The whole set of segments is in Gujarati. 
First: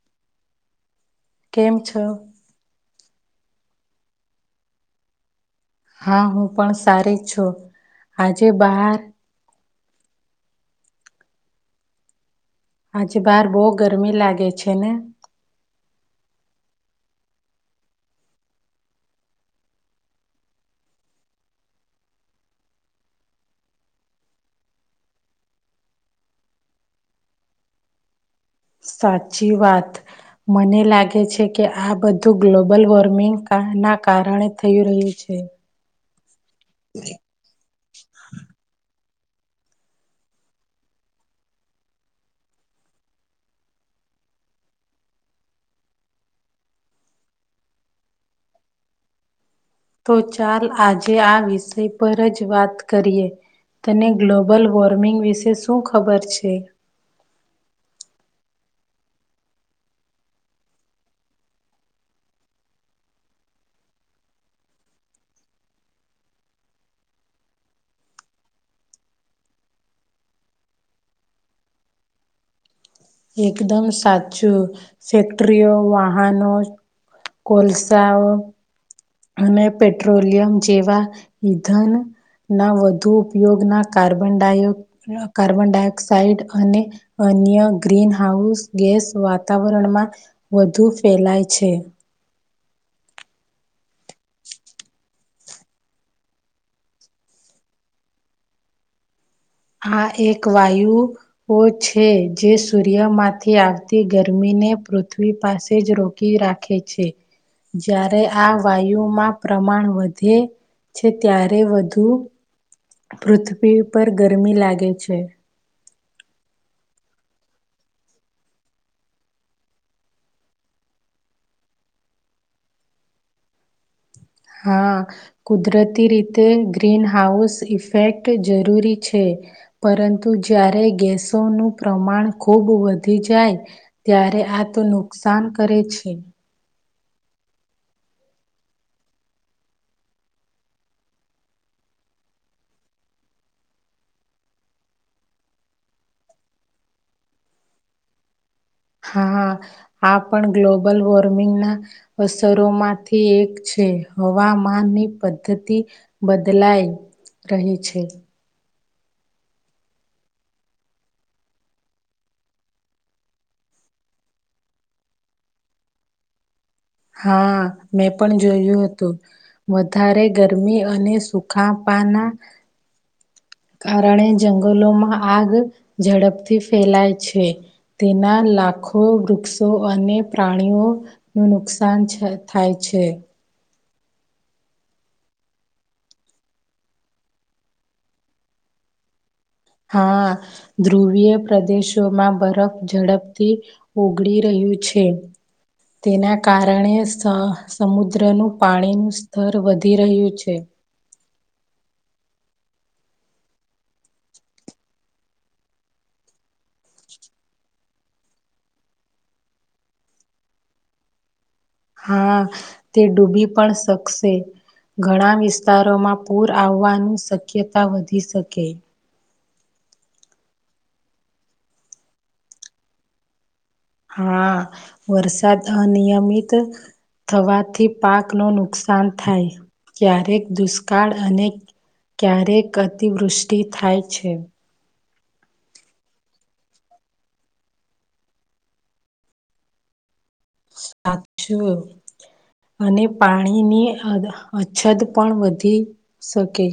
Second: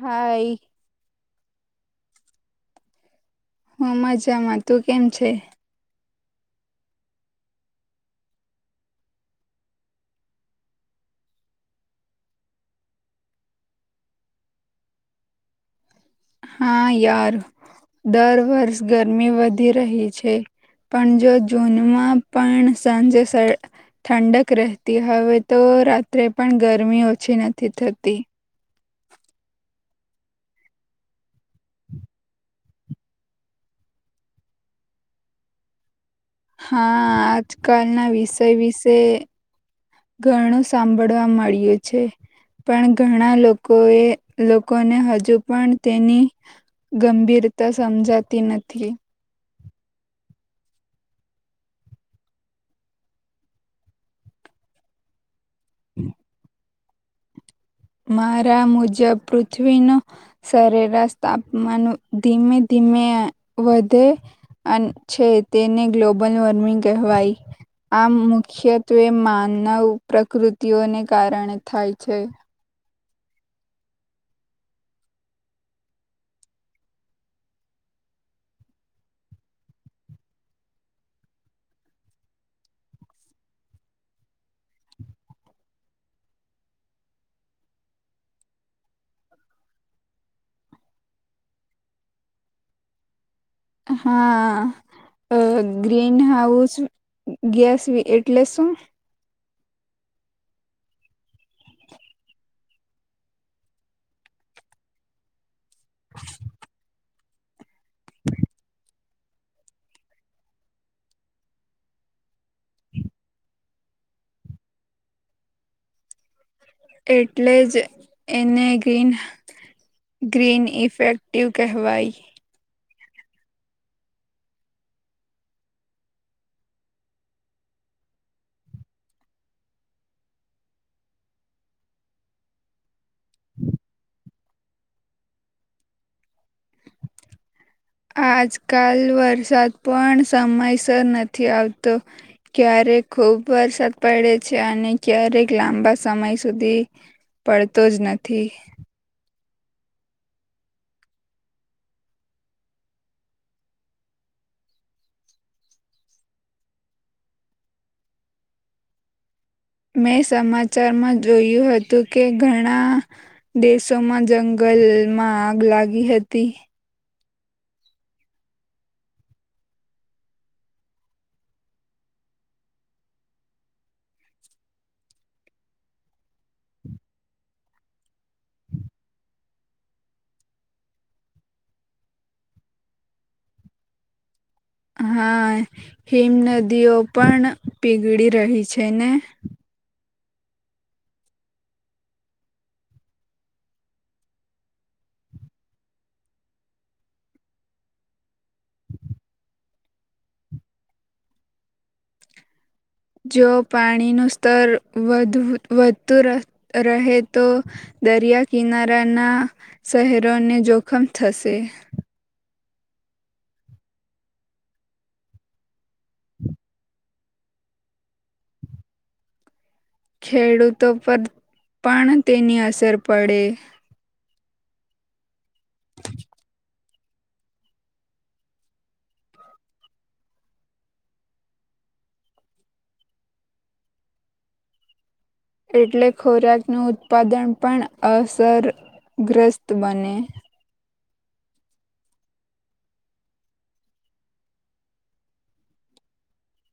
હા એ. કેમ છો? હું મજામાં. તું કેમ છે? હા હું પણ સારી છું. આજે બહાર આજે બહાર બહુ ગરમી લાગે છે ને? હા યાર દર વર્ષ ગરમી વધી રહી છે. પણ જો જૂનમાં પણ સાંજે ઠંડક રહેતી. હવે તો રાત્રે પણ ગરમી ઓછી નથી થતી. સાચી વાત. મને લાગે છે કે આ બધું ગ્લોબલ વોર્મિંગ એના કારણે થયું રહ્યું છે. હા આજકાલના વિષય વિશે ઘણું સાંભળવા મળ્યું છે. પણ ઘણા લોકોએ લોકોને હજુ પણ તેની ગંભીરતા સમજાતી નથી. તો ચાલ આજે આ વિષય પર જ વાત કરીએ. તને ગ્લોબલ વોર્મિંગ વિશે શું ખબર છે? મારા મુજબ પૃથ્વીનું સરેરાશ તાપમાન ધીમે ધીમે વધે છે તેને ગ્લોબલ વોર્મિંગ કહેવાય. આમ મુખ્યત્વે માનવ પ્રકૃતિઓને કારણે થાય છે. એકદમ સાચું ફેક્ટરીઓ વાહનો કોલસાઓ, અને પેટ્રોલિયમ જેવા ઈધન ના વધુ ઉપયોગના કાર્બનાય કાર્બન ડાયોક્સાઇડ અને અન્ય ગ્રીનહાઉસ ગેસ વાતાવરણમાં વધુ ફેલાય છે. હા. અ ગ્રીન હાઉસ ગેસ એટલે શું? આ એક વાયુઓ છે જે સૂર્યમાંથી આવતી ગરમીની ને પૃથ્વી પાસે જ રોકી રાખે છે જ્યારે આ વાયુમાં પ્રમાણ વધે છે ત્યારે વધુ પૃથ્વી પર ગરમી લાગે છે. એટલે જ એને ગ્રીન ગ્રીન ઇફેક્ટિવ કહેવાય. હા કુદરતી રીતે ગ્રીનહાઉસ ઇફેક્ટ જરૂર છે. પરંતુ જ્યારે ગેસોનું પ્રમાણ ખુબ વધી જાય ત્યારે અરે આ તો નુકસાન કરે છે. આજકાલ વરસાદ પણ સમયસર નથી આવતો ક્યારે ક્યારે ખુબ વરસાદ પડે છે અને ક્યારેક લાંબા સમય સુધી પડતો જ નથી. હા આ પણ ગ્લોબલ વોર્મિંગના અસરોમાંથી એક હવામાનની પદ્ધતિ બદલાઈ રહી છે. મેં સમાચારમાં જોયું હતું કે ઘણા દેશોમાં જંગલ ગલમાં આગ લાગી હતી. હા મેં પણ જોયું હતું વધારે ગરમી અને સુખા પાન અના કારણે જંગલોમાં આગ ઝડપથી ફેલાય છે. તેના લ લાખો વૃક્ષો અને પ્રાણીઓનું નુકસાન છ થાય છે. હા હિમ નદીઓ પણ પીગળી રહી છે ને? હા ધ્રુવીય પ્રદેશોમાં બરફ ઝડપથી ઓગળી રહ્યું છ છે. તેના કારણે સ સમુદ્રનું પાણીનું સ્થર વધી રહ્યું છે. [unintelligible] જો પાણીનું સ્તર વધ વધતું ર રહે તો દરિયા કિનારાના શહેરોને જોખમ થશે. હા તે ડૂબી પણ શકશે. ઘણા વિસ્તાર તારોમાં પૂર આવવાનું શક્યતા વધી શકે. ખેડૂતો પર પણ તેની અસર પડે. હા વરસાદ અનિયમિત થવાથી પાકનો નુકસાન થાય. ક્યારેક દુષ્કાળ અને ક્યારેક અતિવૃષ્ટિ થાય છે. એટલે ખોરાકનું ઉત્પાદન પણ અસર ગ્રસ્ત બને. સાચું. અને પાણીની અદ અછત પણ વધી શકે.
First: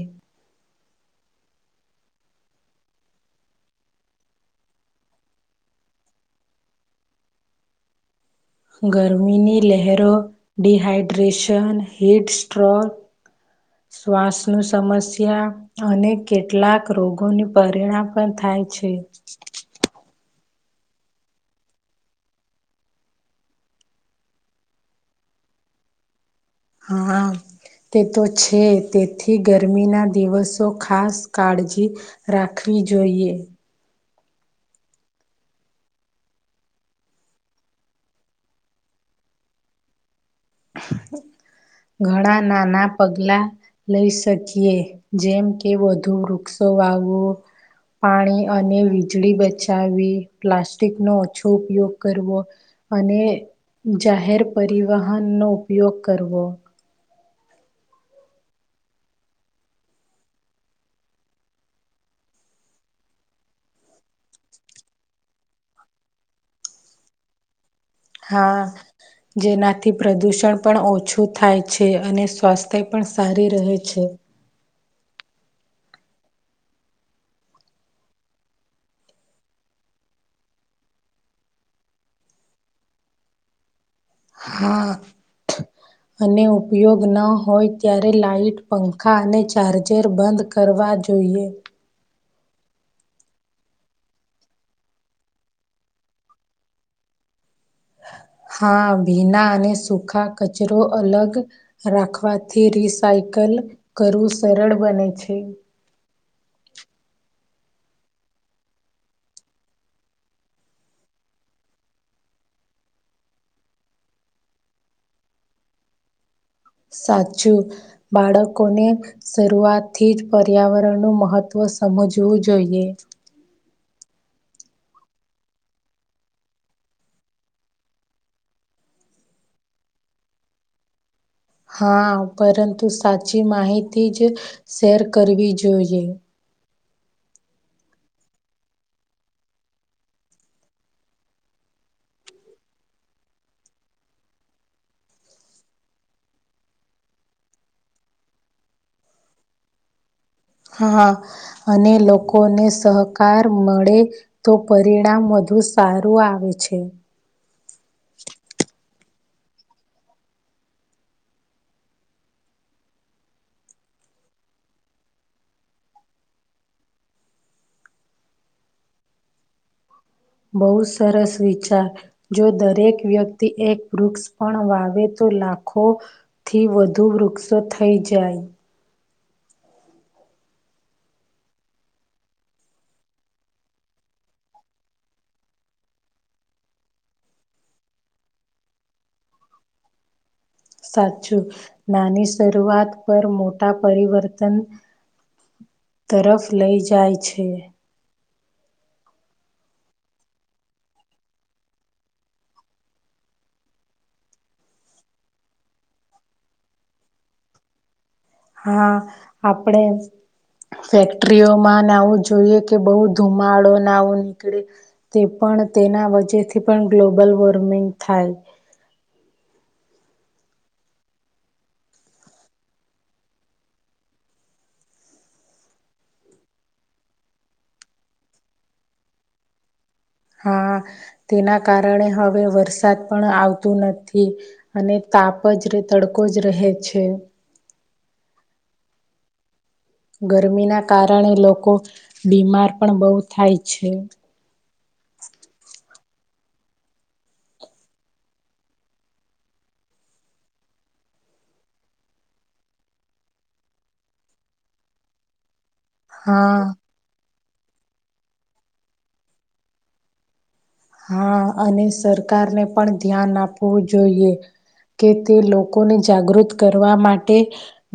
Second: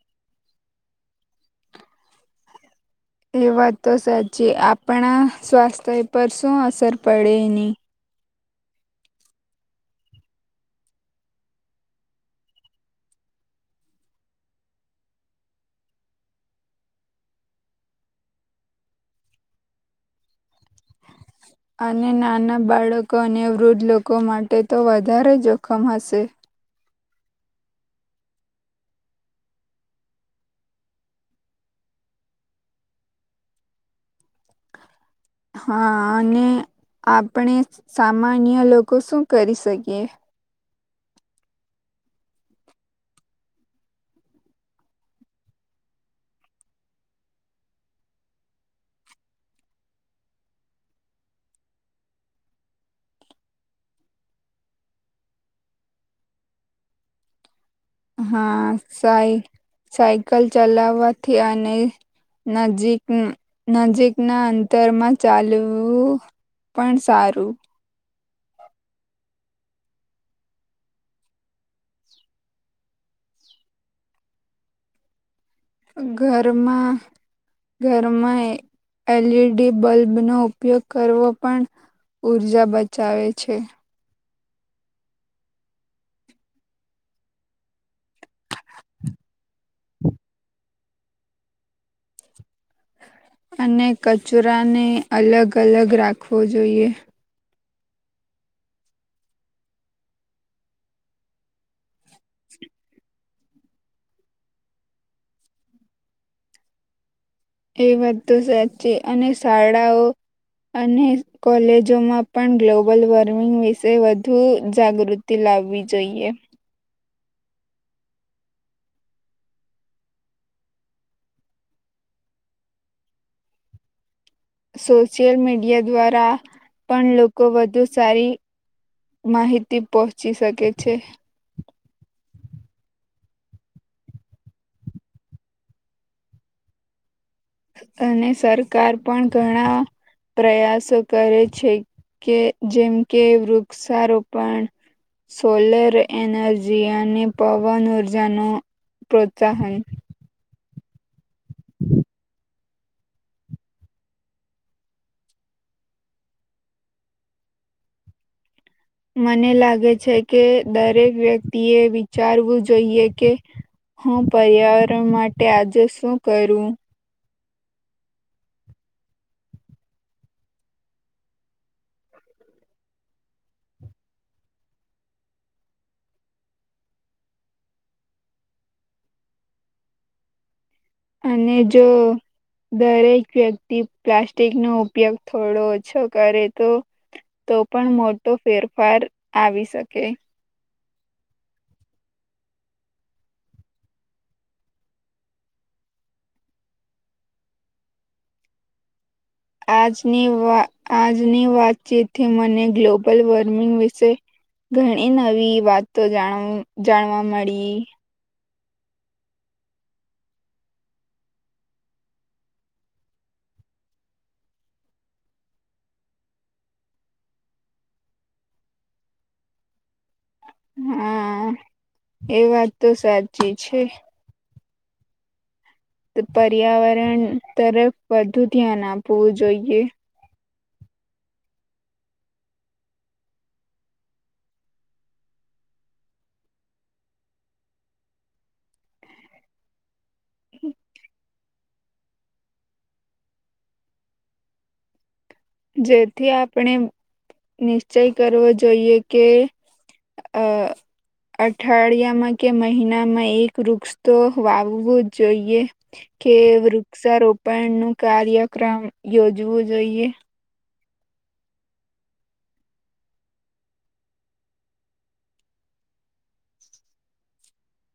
એ વાત તો સાચી આપણા સ્વાસ્થ્ય પર શું અસર પડે એની? ગરમીની લહેરો ડિહાઈડ્રેશન, હિટસ્ટ્રોક શ્વાસનો સમસ્યા અને કેટલાક રોગોની પરિણામ પણ થાય થાય છે. [inaudible] અને નાના બાળકો અને વૃદ્ધ લોકો માટે તો વધારે જોખમ હશે? હા તે તો છે. તેથી ગરમીના દિવસો ખાસ કાળજી રાખવી વી જોઈએ. હા અને આપણે સામાન્ય લોકો શું કરી શકીએ? [inaudible] ઘણા નાના પગલા લઈ શકીએ. જેમ કે વધુ વૃક્ષો વાવો પાણી અને વીજળી બચાવવી, પ્લાસ્ટિકનો ઓછો ઉપયોગ કરવો, અને જાહેર પરિવહનનો ઉપયોગ કરવો. હા સાઈ સાયકલ ચલાવવાથી અને નજીક નજીકના અંતરમાં ચાલવું. પણ સારું હા જેનાથી પ્રદૂષણ પણ ઓછું થાય છે, અને સ્વાસ્થ્ય પણ સારી રહે છે. ઘરમાં ઘરમાં એ એલીડી બલ્બનો ઉપયોગ કરવો પણ ઉર્જા બચાવે છે. હા અને ઉપયોગ ન હોય ત્યારે લાઈટ, પંખા અને ચાર્જર બંધ કર કરવા જોઈએ. અને કચરાને અલગ અલગ રાખવો જોઈએ. [inaudible] હા ભીના અને સુખા કચરો અલગ રાખવાથી રિસાયકલ કલ કરવું સર સરળ બન છે એ બધું સાચી અને શાળાઓ અને કોલેજોમાં પણ ગ્લોબલ વોર્મિંગ વિશે વધુ જાગૃતિ લા આવવી જોઈએ સાચું બાળકોને શરૂઆતથી જ પર્યાવરણનું મહત્વ સમ મજવું જોઈએ સોશિયલ મીડિયા દ્વારા પણ લોકો વધુ સારી માહિતી પહોંચી શકે છે હા પરંતુ સાચી માહિતી જ શેર કરવી જોઈએ અને સરકાર પણ ઘણા પ્રયાસો કરે છે કે જેમ કે વૃક્ષારોપણ સોલર એનર્જી અને પવન ઉર્જાનો પ્રોત્સાહન હા અને લોકોને સહકાર મળે તો પરિણામ વધુ સારું આવે છે. [inaudible] મને લાગે છે. કે દરેક વ્યક્તિ એ વિચારવું જોઈએ કે હું પર્યાવરણ માટે આજે શું કરું. બહુ સરસ વિચાર જો દરેક વ્યક્તિ એક વૃક્ષ પણ વાવે તો લાખો થી વધુ વૃક્ષો થઈ જાય. અને જો દરેક વ્યક્તિ પ્લાસ્ટિક નો ઉપયોગ થોડો ઓછો કરે તો તો પણ મોટો ફેરફાર આવી શકે. સાચું નાની શરૂઆત પર મોટા પરિવર્તન તરફ લઈ જાય છે. આજની વા આજની વાતચીતથી મને ગ્લોબલ વોર્મિંગ વિશે ઘણી નવી વાતોણ જાણવા મળી હા આપડે ફેક્ટરીઓમાંને આવું જોઈએ કે બહુ ધુમાડો ના આવું નીકળે તે પણ પણ તેના વે થી પણ ગ્લોબલ વોર્મિંગ થાય હા એ વાત તો સાચી છે. તો પર્યાવરણ તરફ વધુ ધ્યાન આપવું જોઈએ હા તેના કારણે હવે વરસાદ પણ આવતું નથી અને તાપ કાપજ ર તડકો જ રહે છે. ગરમી ના કારણે લોકો બીમાર પણ બહુ થાય છે જેથી આપણે નિશ્ચય કરવો જોઈએ કે અ અઠવાડિયામાં કે મહિનામાં એક વૃક્ષ તો વાવવું જોઈએ. કે હા વૃક્ષારોપણ નું કાર્યક્રમ યોજવું જોઈએ હા અને સરકારને પણ ધ્યાન આપવું જોઈએ. કે તે લોકોને જાગૃત કરવા માટે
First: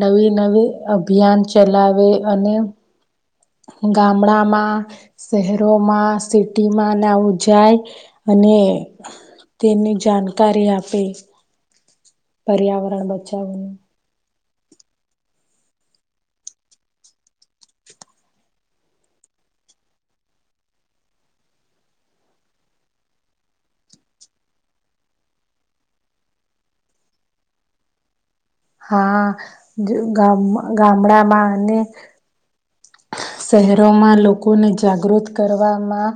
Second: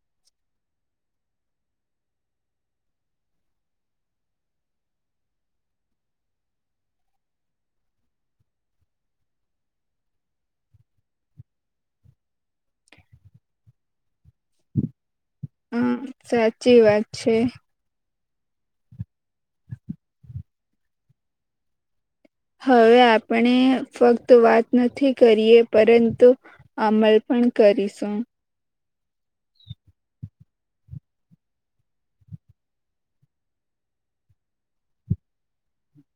નવી નવી અભિયાન ચલાવે આવે અને ગામડામાં શહેરોમાં સિટીમાં નાવું જાય અને અને તેની જાણકારી આપે પર્યાવરણ બચાવનું હમ સાચી વાત છે હવે આપણે ફક્ત વાત નથી કરીએ પરંતુ અમલ પણ પણ કરીશું હાામ ગામડામાં અને શહેરોમાં લોકોને જાગૃત કરવામાં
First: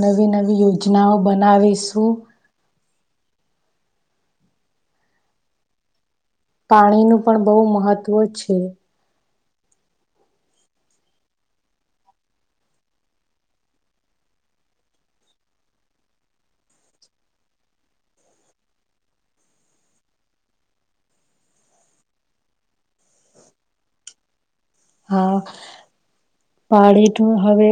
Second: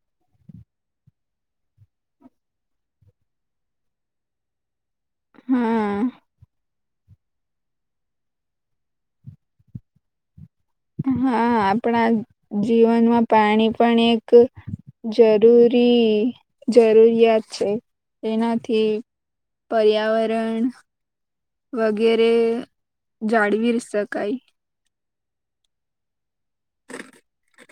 નવી નવી યોજનાઓ બનાવી દશું હા પાણીનુંું પણ બહુ મહત્ત્વ છે હ હા આપણા જીવનમાં પાણી પણ એક જરૂરી જરૂરિયાત છે એનાથી પર્યાવરણ વગેરે જાળવી ર શકાય હા પાણીનું હવે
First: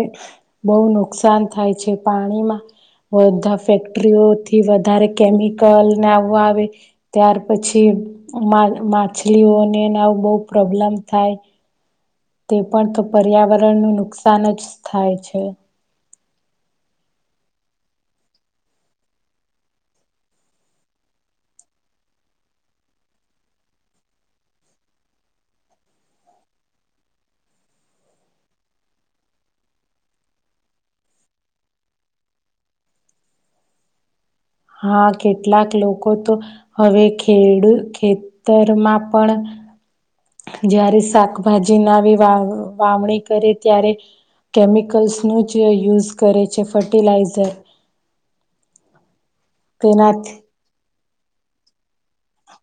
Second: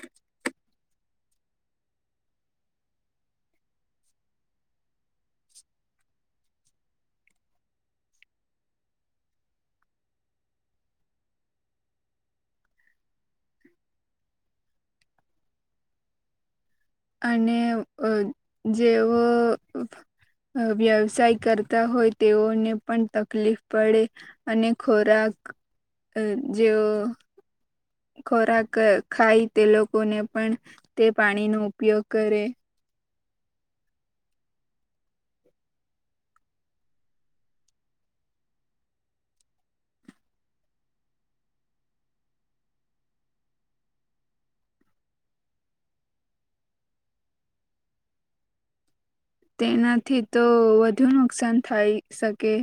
બહ નુકસાન થાય છે પાણીમાં બધા ફેક્ટરીઓથી વધારે કેમિકલ ને આવવા આવે ત્યાર પછી માછલીઓને બહ પ્રોબ્લેમ થાય તે પણ તો પર્યાવરણનું નુકસાન જ થાય છે અને જેવ વ્યવસાય કરતા હોય તેઓને પણ તકલીફ પડે અને ખોરાક [unintelligible] અ જેઓ ખોરાક ખાય તે લોકોને પણ તે પાણીનો ઉપયોગ કરે હા કેટલાક લોકો તો હવે ખેડ ખેતરમાં પણ જારે શાકભાજી ના આવી વા વાવણી કરે ત્યારે કેમિકલ્સ ન જ યુઝ કરે છે ફર્ટિલાઇઝર તેનાથી તો વધુ નુકસાન થાય શકે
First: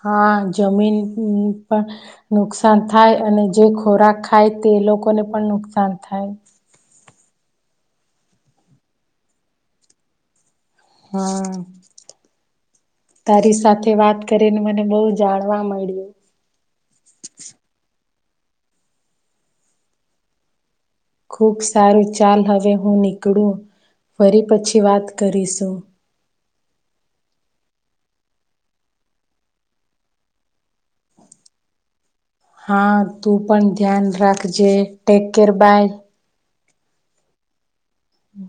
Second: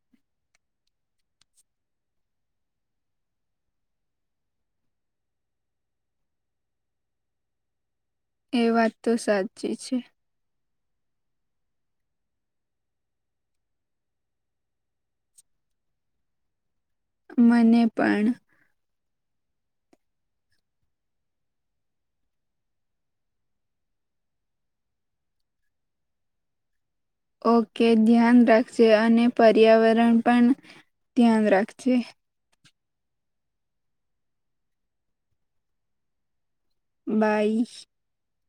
હા જમીન પણ નુકસાન થાય અને જે ખોરાક ખાય તે લોકો લોકોને પણ નુકસાન થાય એ વાત તો સાચી છે હા તારી સાથે વાત કરીને મને બહુ જાણવા મળ્યું મને પણ ખુબ સારું ચાલ હવે હું નીકળું ફરી પછી વાત કરીશું ઓકે ધ્યાન રાખજ અને પર્યાવરણ પણ ધ્યાન રાખજ હા તું પણ ધ્યાન રાખજે ટેક કેર બાય બઈ હમ